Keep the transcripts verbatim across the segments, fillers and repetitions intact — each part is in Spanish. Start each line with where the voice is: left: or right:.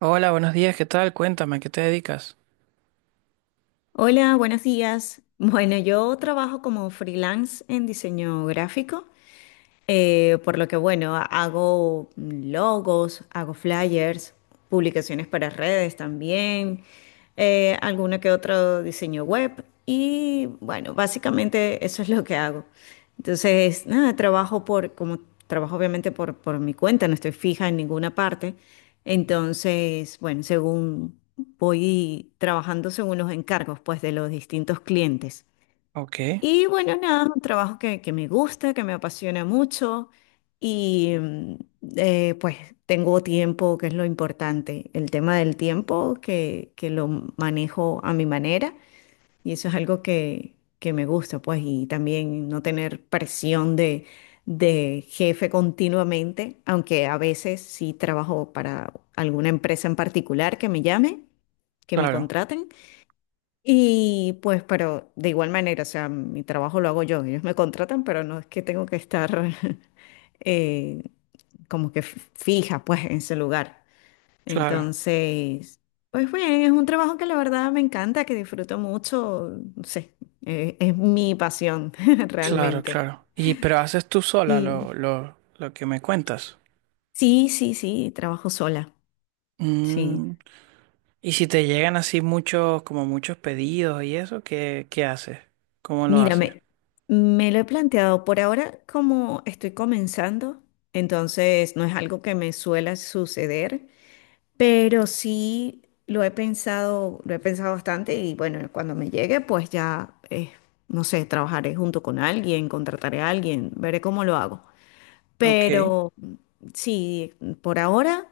right: Hola, buenos días, ¿qué tal? Cuéntame, ¿a qué te dedicas?
left: Hola, buenos días. Bueno, yo trabajo como freelance en diseño gráfico, eh, por lo que bueno, hago logos, hago flyers, publicaciones para redes también, eh, alguna que otro diseño web y bueno, básicamente eso es lo que hago. Entonces, nada, trabajo por, como trabajo obviamente por, por mi cuenta, no estoy fija en ninguna parte, entonces, bueno, según voy trabajando según los encargos, pues, de los distintos clientes.
right: Ok,
left: Y bueno, nada, es un trabajo que, que me gusta, que me apasiona mucho y mm, eh, pues tengo tiempo, que es lo importante. El tema del tiempo, que, que lo manejo a mi manera. Y eso es algo que, que me gusta, pues, y también no tener presión de, de jefe continuamente, aunque a veces sí trabajo para alguna empresa en particular que me llame, que me
right: claro,
left: contraten. Y pues, pero de igual manera, o sea, mi trabajo lo hago yo, ellos me contratan, pero no es que tengo que estar eh, como que f- fija, pues, en ese lugar.
right: claro,
left: Entonces, pues bien, es un trabajo que la verdad me encanta, que disfruto mucho, no sé, eh, es mi pasión
right: claro,
left: realmente.
right: claro. Y pero haces tú sola
left: Sí,
right: lo, lo, lo que me cuentas.
left: sí, sí, sí, trabajo sola, sí.
right: Mm, y si te llegan así muchos, como muchos pedidos y eso, ¿qué, qué haces? ¿Cómo lo haces?
left: Mírame, me lo he planteado por ahora como estoy comenzando, entonces no es algo que me suele suceder. Pero sí lo he pensado, lo he pensado bastante y bueno, cuando me llegue, pues ya, eh, no sé, trabajaré junto con alguien, contrataré a alguien, veré cómo lo hago.
right: Ok,
left: Pero sí, por ahora,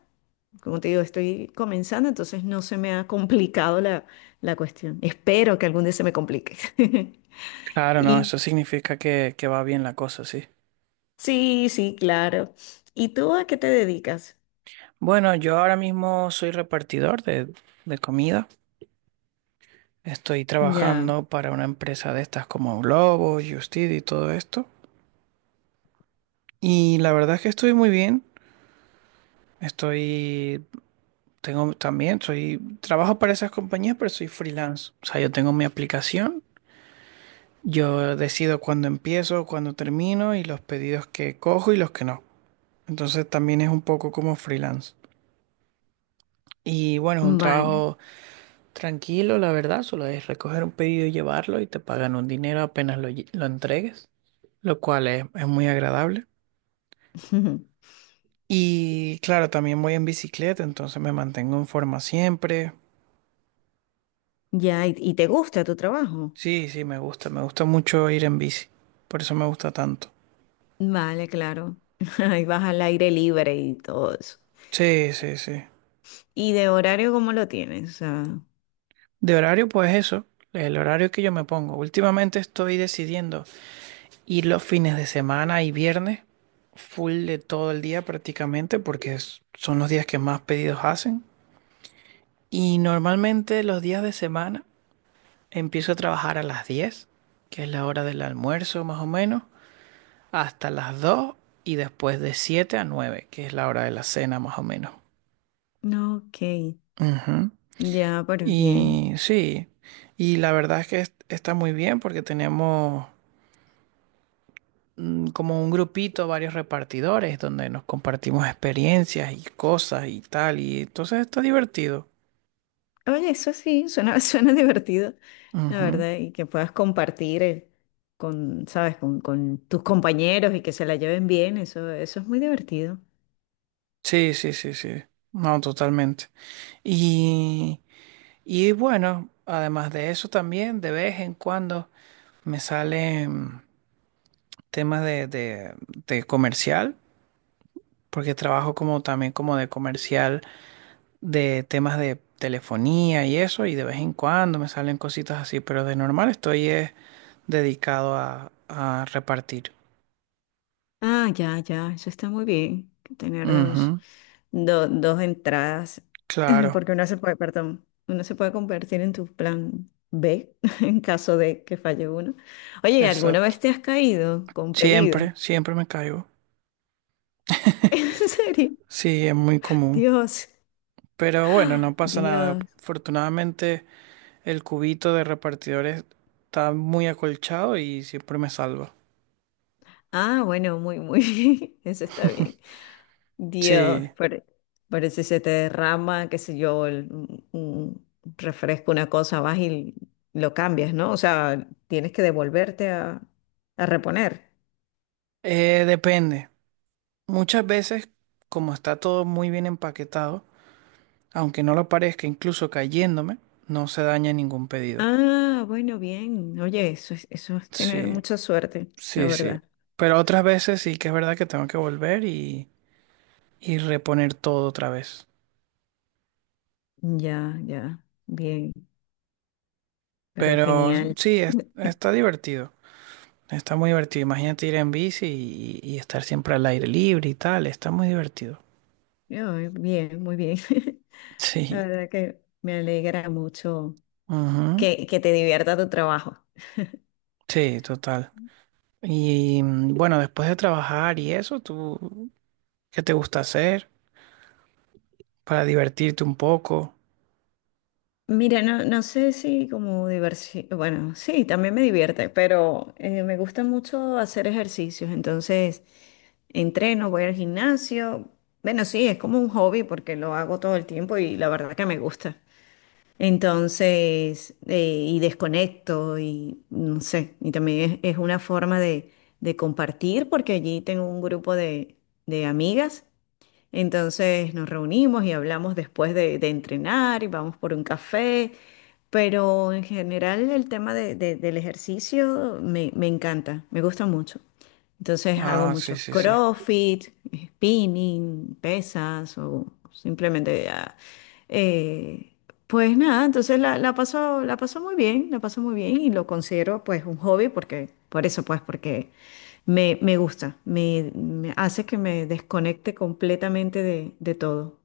left: como te digo, estoy comenzando, entonces no se me ha complicado la, la cuestión. Espero que algún día se me complique.
right: claro, no,
left: Y
right: eso significa que, que va bien la cosa, sí.
left: sí, sí, claro. ¿Y tú a qué te dedicas?
right: Bueno, yo ahora mismo soy repartidor de, de comida. Estoy
left: Ya,
right: trabajando para una empresa de estas como Globo, Justit y todo esto. Y la verdad es que estoy muy bien. Estoy, tengo también, soy, trabajo para esas compañías, pero soy freelance. O sea, yo tengo mi aplicación, yo decido cuándo empiezo, cuándo termino y los pedidos que cojo y los que no. Entonces también es un poco como freelance. Y bueno, es un
left: vale.
right: trabajo tranquilo, la verdad, solo es recoger un pedido y llevarlo y te pagan un dinero apenas lo, lle- lo entregues, lo cual es, es muy agradable. Y claro, también voy en bicicleta, entonces me mantengo en forma siempre.
left: Ya, ¿y y te gusta tu trabajo?
right: Sí, sí, me gusta, me gusta mucho ir en bici, por eso me gusta tanto.
left: Vale, claro. Ahí vas al aire libre y todo eso.
right: Sí, sí, sí.
left: ¿Y de horario cómo lo tienes? Ah,
right: De horario, pues eso, el horario que yo me pongo. Últimamente estoy decidiendo ir los fines de semana y viernes, full de todo el día prácticamente, porque es- son los días que más pedidos hacen. Y normalmente los días de semana empiezo a trabajar a las diez, que es la hora del almuerzo más o menos, hasta las dos y después de siete a nueve, que es la hora de la cena más o menos.
left: no, ok,
right: Ujú.
left: ya, pero bien.
right: Y sí, y la verdad es que est- está muy bien porque tenemos mm, como un grupito, varios repartidores donde nos compartimos experiencias y cosas y tal, y entonces está divertido.
left: Oye, eso sí, suena, suena divertido, la
right: Ujú.
left: verdad, y que puedas compartir eh, con, ¿sabes? Con, con tus compañeros y que se la lleven bien, eso, eso es muy divertido.
right: Sí, sí, sí, sí. No, totalmente. Y, y bueno, además de eso también, de vez en cuando me salen temas de, de, de comercial, porque trabajo como también como de comercial de temas de telefonía y eso, y de vez en cuando me salen cositas así, pero de normal estoy eh, dedicado a, a repartir.
left: Ah, ya, ya, eso está muy bien, que tener dos,
right: Ujú,
left: do- dos entradas,
right: claro,
left: porque uno se puede, perdón, uno se puede convertir en tu plan B en caso de que falle uno. Oye, ¿alguna vez
right: exacto.
left: te has caído con pedido?
right: Siempre, siempre me caigo.
left: ¿En serio?
right: Sí, es muy común.
left: Dios,
right: Pero bueno, no pasa nada.
left: Dios.
right: Afortunadamente el cubito de repartidores está muy acolchado y siempre me salva.
left: Ah, bueno, muy, muy bien, eso está bien. Dios,
right: Sí,
left: por- parece se te derrama, qué sé yo, el- un, un refresco, una cosa, vas y lo cambias, ¿no? O sea, tienes que devolverte a, a reponer.
right: eh, depende. Muchas veces, como está todo muy bien empaquetado, aunque no lo parezca, incluso cayéndome, no se daña ningún pedido.
left: Ah, bueno, bien. Oye, eso es, eso es tener
right: Sí,
left: mucha suerte, la
right: sí, sí.
left: verdad.
right: Pero otras veces sí que es verdad que tengo que volver y, y reponer todo otra vez.
left: Ya, ya, bien, pero
right: Pero
left: genial.
right: sí, es- está divertido. Está muy divertido. Imagínate ir en bici y, y estar siempre al aire libre y tal. Está muy divertido.
left: Ay, bien, muy bien. La
right: Sí.
left: verdad que me alegra mucho
right: Ujú.
left: que, que te divierta tu trabajo.
right: Sí, total. Y mm, bueno, después de trabajar y eso, ¿tú qué te gusta hacer para divertirte un poco?
left: Mira, no, no sé si como diversión, bueno, sí, también me divierte, pero eh, me gusta mucho hacer ejercicios, entonces entreno, voy al gimnasio, bueno, sí, es como un hobby porque lo hago todo el tiempo y la verdad que me gusta. Entonces, eh, y desconecto y no sé, y también es, es una forma de, de compartir porque allí tengo un grupo de, de amigas, entonces nos reunimos y hablamos después de, de entrenar y vamos por un café, pero en general el tema de- de- del ejercicio me, me encanta, me gusta mucho. Entonces hago
right: Ah, sí,
left: muchos
right: sí, sí.
left: CrossFit, spinning, pesas o simplemente ah, eh, pues nada, entonces la, la paso, la paso muy bien, la paso muy bien y lo considero pues un hobby porque, por eso pues, porque me, me gusta, me, me hace que me desconecte completamente de, de todo.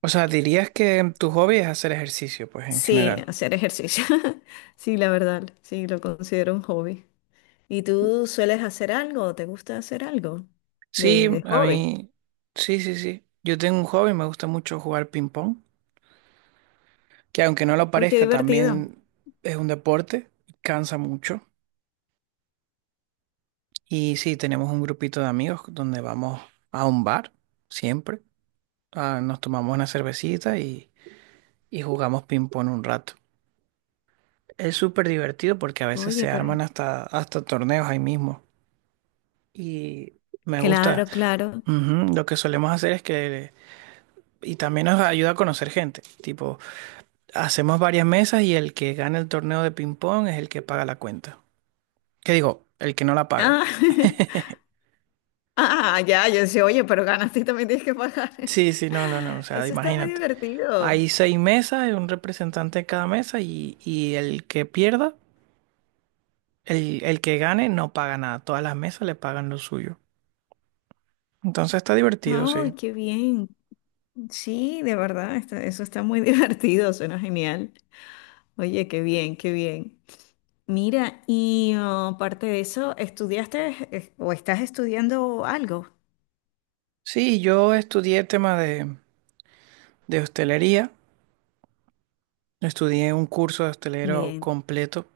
right: O sea, dirías que tu hobby es hacer ejercicio, pues en
left: Sí,
right: general.
left: hacer ejercicio. Sí, la verdad, sí, lo considero un hobby. ¿Y tú sueles hacer algo? ¿Te gusta hacer algo
right: Sí,
left: de, de
right: a
left: hobby?
right: mí, sí, sí, sí. Yo tengo un hobby, me gusta mucho jugar ping pong, que aunque no lo
left: Oye, qué
right: parezca,
left: divertido.
right: también es un deporte, cansa mucho. Y sí, tenemos un grupito de amigos donde vamos a un bar, siempre. Ah, nos tomamos una cervecita y, y jugamos ping pong un rato. Es súper divertido porque a veces
left: Oye,
right: se
left: pero...
right: arman hasta, hasta torneos ahí mismo. Y me gusta.
left: Claro, claro.
right: Ujú. Lo que solemos hacer es que. Y también nos ayuda a conocer gente. Tipo, hacemos varias mesas y el que gana el torneo de ping-pong es el que paga la cuenta. ¿Qué digo? El que no la paga.
left: Ah, ah, ya, yo decía, oye, pero ganas, tú también tienes que pagar.
right: Sí, sí, no, no, no. O sea,
left: Eso está muy
right: imagínate.
left: divertido.
right: Hay seis mesas, un representante de cada mesa y, y el que pierda, el, el que gane, no paga nada. Todas las mesas le pagan lo suyo. Entonces está divertido,
left: Ay,
right: sí.
left: qué bien. Sí, de verdad, está- eso está muy divertido, suena genial. Oye, qué bien, qué bien. Mira, y oh, aparte de eso, ¿estudiaste eh, o estás estudiando algo?
right: Sí, yo estudié tema de, de hostelería. Estudié un curso de hostelero
left: Bien.
right: completo,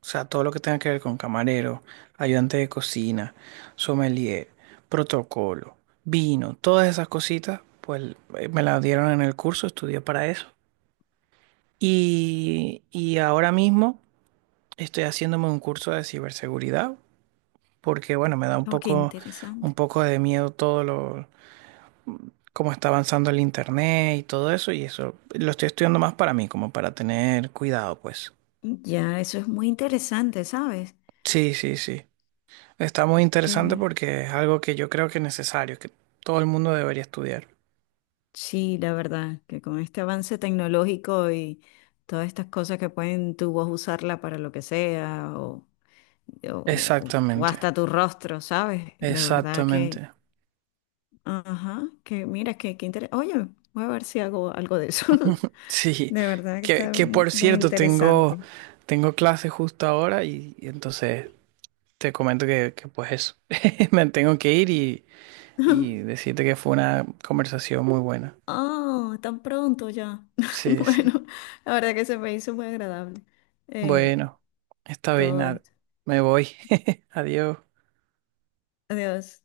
right: o sea, todo lo que tenga que ver con camarero, ayudante de cocina, sommelier, protocolo, vino, todas esas cositas, pues eh, me las dieron en el curso, estudié para eso. Y, y ahora mismo estoy haciéndome un curso de ciberseguridad, porque bueno, me da un
left: Oh, qué
right: poco, un
left: interesante.
right: poco de miedo todo lo, cómo está avanzando el internet y todo eso, y eso lo estoy estudiando más para mí, como para tener cuidado, pues.
left: Ya, eso es muy interesante, ¿sabes?
right: Sí, sí, sí. Está muy
left: Qué
right: interesante
left: bien.
right: porque es algo que yo creo que es necesario, que todo el mundo debería estudiar.
left: Sí, la verdad, que con este avance tecnológico y todas estas cosas que pueden tu voz usarla para lo que sea o, o- o-
right: Exactamente,
left: hasta tu rostro, ¿sabes? De verdad que,
right: exactamente.
left: ajá, que mira, que, que interesante. Oye, voy a ver si hago algo de eso.
right: Sí,
left: De verdad que
right: que,
left: está
right: que
left: mu-
right: por
left: muy
right: cierto, tengo,
left: interesante.
right: tengo clase justo ahora y, y entonces te comento que, que pues eso, me tengo que ir y, y decirte que fue una conversación muy buena.
left: Ah, tan pronto ya.
right: Sí, sí.
left: Bueno, la verdad que se me hizo muy agradable eh,
right: Bueno, está bien,
left: todo
right: nada,
left: esto.
right: me voy. Adiós.
left: Adiós.